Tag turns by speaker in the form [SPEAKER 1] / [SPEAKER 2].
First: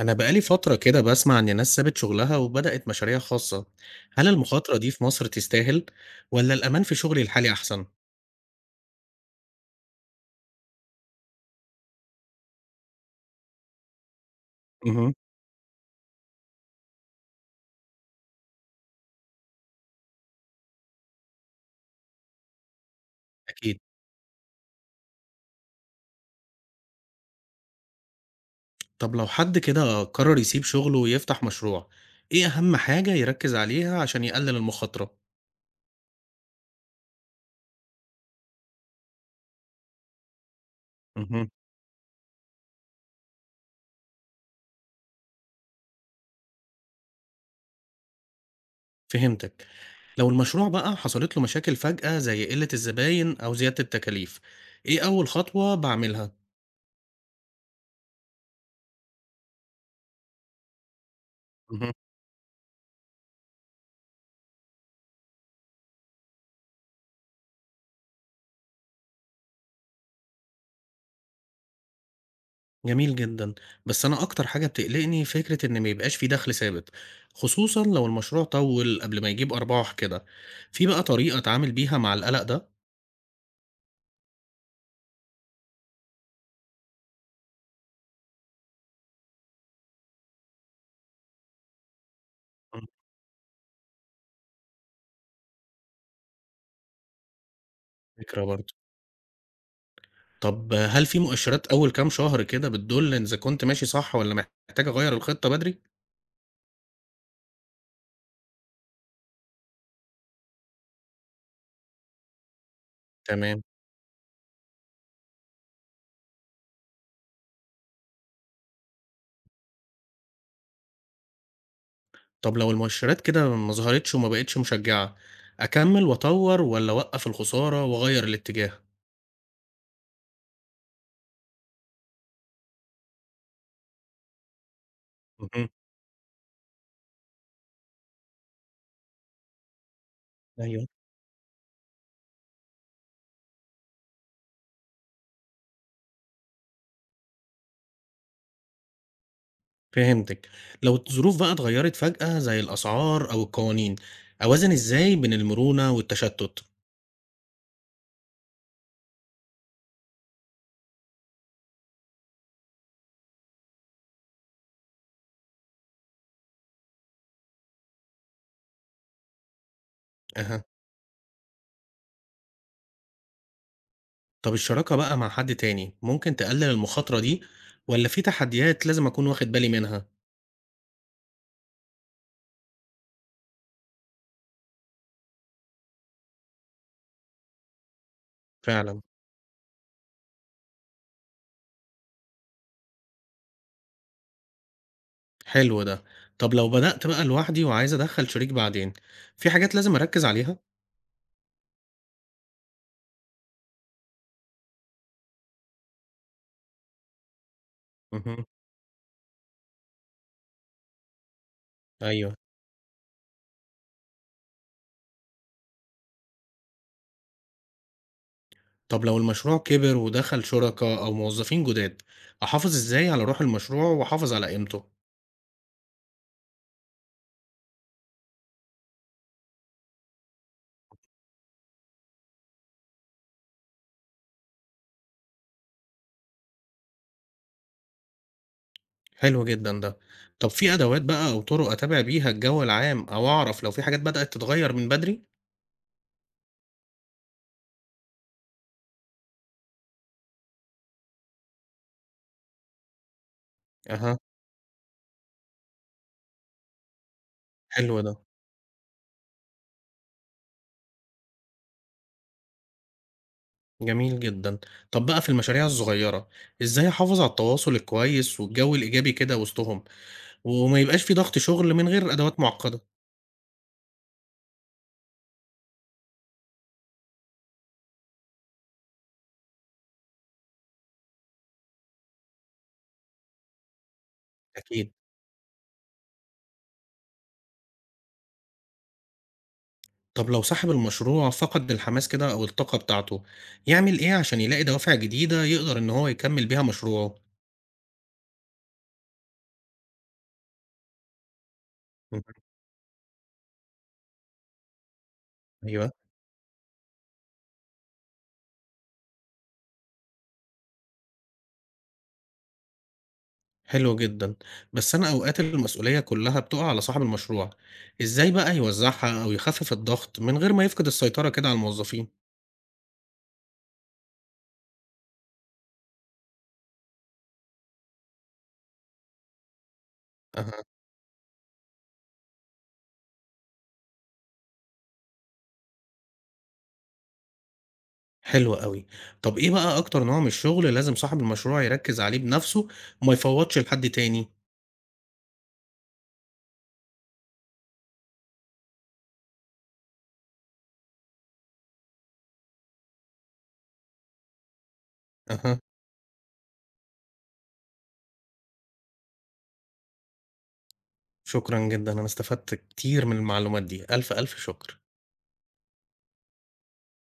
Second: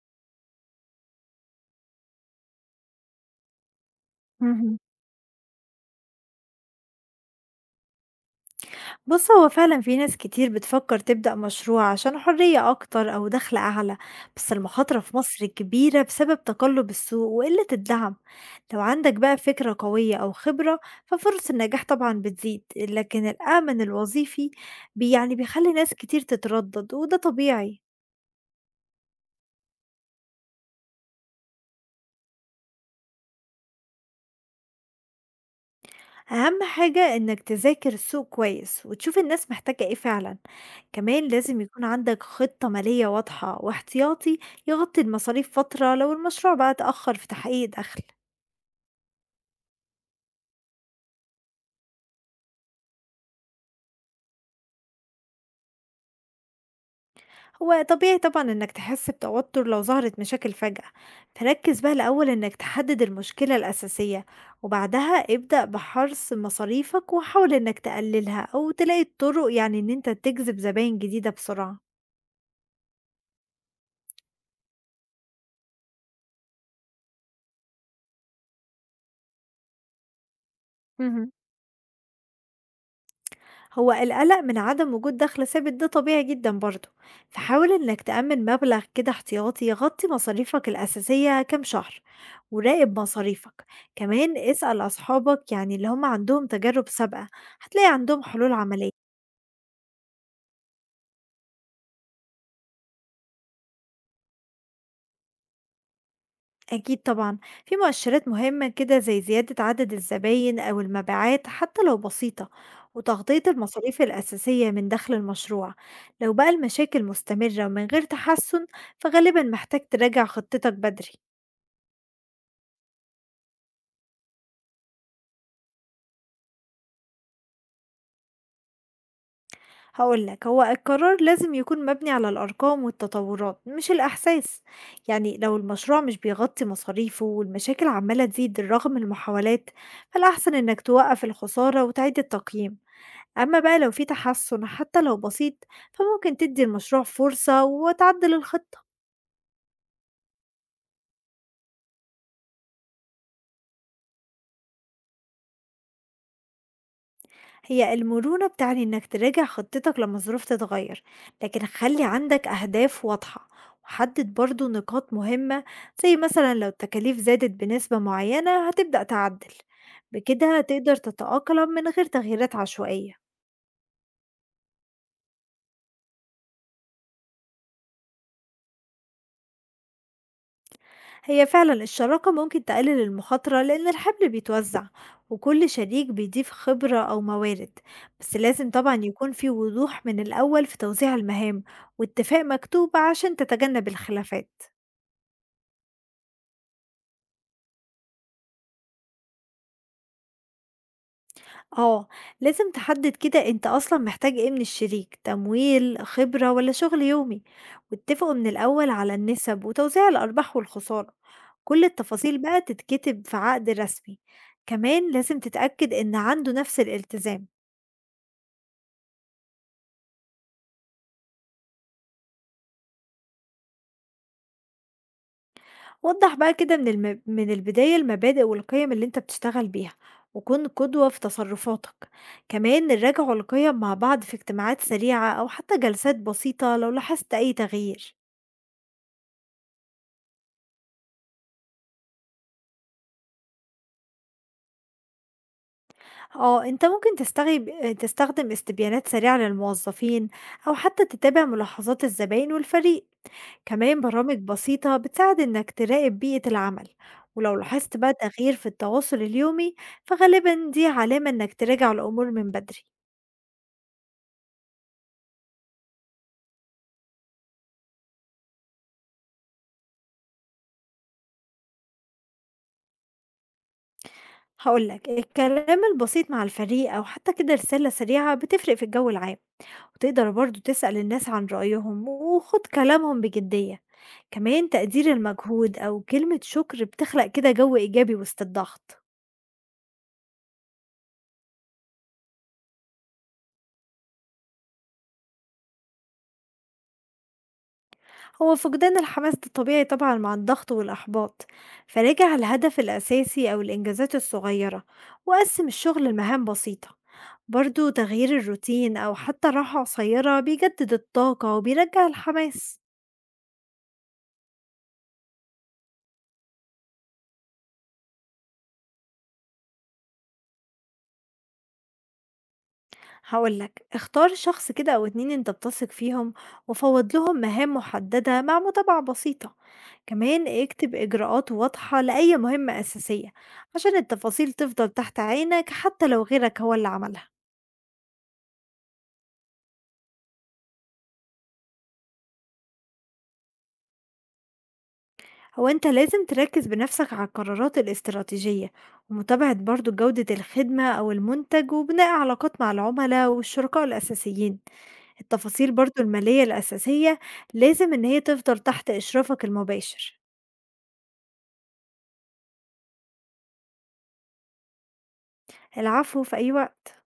[SPEAKER 1] أنا بقالي فترة كده بسمع إن ناس سابت شغلها وبدأت مشاريع خاصة، هل المخاطرة
[SPEAKER 2] اهم.
[SPEAKER 1] دي في مصر تستاهل ولا الأمان في شغلي الحالي أحسن؟
[SPEAKER 2] بُص، هو فعلًا في ناس كتير بتفكّر تبدأ مشروع عشان حرية أكتر أو دخل أعلى، بس المخاطرة
[SPEAKER 1] مهم.
[SPEAKER 2] في مصر كبيرة بسبب تقلُّب السوق وقِلّة الدعم. لو عندك بقى فكرة قوية أو خبرة، ففرص النجاح طبعًا بتزيد، لكن الأمن
[SPEAKER 1] أكيد،
[SPEAKER 2] الوظيفي يعني بيخلّي ناس كتير تتردد وده طبيعي.
[SPEAKER 1] طب لو حد كده قرر يسيب شغله ويفتح مشروع، إيه أهم حاجة يركز عليها عشان يقلل المخاطرة؟
[SPEAKER 2] أهم حاجة إنك تذاكر السوق كويس وتشوف الناس محتاجة إيه فعلا. كمان
[SPEAKER 1] مهم.
[SPEAKER 2] لازم يكون عندك خطة مالية واضحة واحتياطي يغطي المصاريف فترة لو المشروع بقى اتأخر في تحقيق دخل.
[SPEAKER 1] فهمتك، لو المشروع بقى حصلت له مشاكل فجأة زي قلة الزباين أو زيادة التكاليف، إيه أول خطوة بعملها؟
[SPEAKER 2] هو طبيعي طبعا إنك تحس بتوتر لو ظهرت مشاكل فجأة، فركز بقى الأول إنك تحدد المشكلة الأساسية، وبعدها ابدأ بحرص مصاريفك وحاول إنك تقللها أو تلاقي طرق، يعني إن أنت تجذب زباين جديدة بسرعة.
[SPEAKER 1] جميل جدًا، بس أنا أكتر حاجة بتقلقني فكرة إن ما يبقاش في دخل ثابت، خصوصًا لو المشروع طوّل قبل ما يجيب أرباح كده، في بقى
[SPEAKER 2] مهم.
[SPEAKER 1] طريقة أتعامل بيها مع القلق ده؟
[SPEAKER 2] هو القلق من عدم وجود دخل ثابت ده طبيعي جدا برضه، فحاول انك تأمن مبلغ كده احتياطي يغطي مصاريفك الأساسية كام شهر،
[SPEAKER 1] إمم.
[SPEAKER 2] وراقب مصاريفك. كمان اسأل أصحابك، يعني اللي هم عندهم تجارب سابقة، هتلاقي عندهم
[SPEAKER 1] فكرة
[SPEAKER 2] حلول
[SPEAKER 1] برضه،
[SPEAKER 2] عملية.
[SPEAKER 1] طب هل في مؤشرات أول كام شهر كده بتدل إن إذا كنت ماشي صح والّا محتاج أغيّر الخطة بدري؟
[SPEAKER 2] أكيد طبعا، في مؤشرات مهمة كده زي زيادة عدد الزباين أو المبيعات حتى لو بسيطة، وتغطية
[SPEAKER 1] تمام،
[SPEAKER 2] المصاريف الأساسية من دخل المشروع. لو بقى المشاكل مستمرة ومن غير تحسن، فغالبا محتاج تراجع خطتك بدري.
[SPEAKER 1] طب لو المؤشرات كده ما ظهرتش وما بقتش مشجعة، أكمّل وأطوّر والّا أوقّف الخسارة وأغيّر الاتجاه؟
[SPEAKER 2] هقولك، هو القرار لازم يكون مبني على الأرقام والتطورات مش الأحساس. يعني لو
[SPEAKER 1] اهم،
[SPEAKER 2] المشروع مش بيغطي مصاريفه والمشاكل عمالة تزيد رغم المحاولات، فالأحسن إنك
[SPEAKER 1] أيوه.
[SPEAKER 2] توقف الخسارة وتعيد التقييم. أما بقى لو في تحسن حتى لو بسيط، فممكن تدي المشروع فرصة وتعدل الخطة.
[SPEAKER 1] فهمتِك. لو الظروف بقى اتغيّرت فجأة زي الأسعار أو القوانين، أوازن إزاي بين المرونة والتشتُّت؟
[SPEAKER 2] هي المرونة بتعني إنك تراجع خطتك لما الظروف تتغير، لكن خلي عندك أهداف واضحة، وحدد برضو نقاط مهمة، زي مثلا لو التكاليف زادت بنسبة معينة هتبدأ تعدل. بكده
[SPEAKER 1] أها.
[SPEAKER 2] هتقدر تتأقلم من غير تغييرات عشوائية.
[SPEAKER 1] طَب الشراكة بقى مع حد تاني ممكن تقلِّل المخاطرة دي والّا في تحديات لازم أكون واخد بالي منها؟
[SPEAKER 2] هي فعلا الشراكة ممكن تقلل المخاطرة لأن الحمل بيتوزع، وكل شريك بيضيف خبرة أو موارد، بس لازم طبعا
[SPEAKER 1] فعلًا،
[SPEAKER 2] يكون في وضوح من الأول في توزيع المهام، واتفاق مكتوب عشان تتجنب الخلافات.
[SPEAKER 1] حلو ده. طَب لو بدأت بقى لوحدي وعايز أدخّل شريك بعدين، في حاجات لازم أركّز عليها؟
[SPEAKER 2] اه، لازم تحدد كده انت أصلا محتاج ايه من الشريك، تمويل خبرة ولا شغل يومي، واتفقوا
[SPEAKER 1] اهم،
[SPEAKER 2] من الأول على النسب وتوزيع الأرباح والخسارة. كل
[SPEAKER 1] أيوه.
[SPEAKER 2] التفاصيل بقى تتكتب في عقد رسمي. كمان لازم تتأكد ان عنده نفس الالتزام.
[SPEAKER 1] طَب لو المشروع كِبِر ودخل شُركا أو موظفين جُداد، أحافظ إزاي على روح المشروع وأحافظ على قيمته؟
[SPEAKER 2] وضّح بقى كده من البداية المبادئ والقيم اللي أنت بتشتغل بيها، وكُن قدوة في تصرفاتك، كمان راجعوا القيم مع بعض في اجتماعات سريعة أو حتى جلسات بسيطة لو لاحظت أي تغيير.
[SPEAKER 1] حلو جدًا ده. طب في أدوات بقى أو طُرق أتابع بيها الجو العام أو أعرف لو في حاجات بدأت تتغيّر من بدري؟
[SPEAKER 2] آه، أنت ممكن تستخدم استبيانات سريعة للموظفين أو حتى تتابع ملاحظات الزباين والفريق، كمان
[SPEAKER 1] أها،
[SPEAKER 2] برامج بسيطة بتساعد إنك تراقب بيئة العمل، ولو لاحظت
[SPEAKER 1] حلو ده،
[SPEAKER 2] بقى تغيير في التواصل اليومي فغالبًا دي علامة إنك تراجع الأمور من بدري.
[SPEAKER 1] جميل جدًا. طب بقى في المشاريع الصغيّرة، إزاي أحافظ على التواصل الكويس والجو الإيجابي كده وسطهم، وما يبقاش في ضغط شغل من غير أدوات معقّدة؟
[SPEAKER 2] هاقول لك، الكلام البسيط مع الفريق أو حتى كده رسالة سريعة بتفرق في الجو العام، وتقدر برضه تسأل الناس عن رأيهم وخُد كلامهم بجدية، كمان
[SPEAKER 1] أكيد.
[SPEAKER 2] تقدير المجهود أو كلمة شكر بتخلق كده جو إيجابي وسط الضغط.
[SPEAKER 1] طب لو صاحب المشروع فقد الحماس كده أو الطاقة بتاعته، يعمل إيه عشان يلاقي دوافع جديدة يقدر إن هو يكمّل بيها مشروعه؟
[SPEAKER 2] هو فقدان الحماس ده طبيعي طبعًا مع الضغط والإحباط،
[SPEAKER 1] اهم،
[SPEAKER 2] فراجع الهدف الأساسي أو الإنجازات الصغيرة، وقسِّم
[SPEAKER 1] أيوه.
[SPEAKER 2] الشغل لمهام بسيطة. برضه تغيير الروتين أو حتى راحة قصيرة بيجدد الطاقة وبيرجّع الحماس.
[SPEAKER 1] حلو جدًا، بس أنا أوقات المسؤولية كلّها بتقع على صاحب المشروع، إزاي بقى يوزّعها أو يخفف الضغط من غير ما يفقد السيطرة كده على الموظفين؟
[SPEAKER 2] هقول لك، اختار شخص كده او اتنين انت بتثق فيهم، وفوض لهم مهام محددة مع متابعة بسيطة. كمان
[SPEAKER 1] أها،
[SPEAKER 2] اكتب اجراءات واضحة لأي مهمة اساسية عشان التفاصيل تفضل تحت عينك حتى لو غيرك هو اللي عملها.
[SPEAKER 1] حلو أوي، طب إيه بقى أكتر نوع من الشغل لازم صاحب المشروع يركّز عليه بنفسه وما يفوّتش لحد تاني؟
[SPEAKER 2] هو انت لازم تركز بنفسك على القرارات الاستراتيجية، ومتابعة برضو جودة الخدمة او المنتج، وبناء علاقات مع العملاء والشركاء الاساسيين.
[SPEAKER 1] أها،
[SPEAKER 2] التفاصيل برضو المالية الاساسية لازم ان هي تفضل تحت اشرافك المباشر.
[SPEAKER 1] شكرًا جدًا، أنا استفدت كتير من المعلومات دي، ألف، ألف شكر.
[SPEAKER 2] العفو، في أي وقت.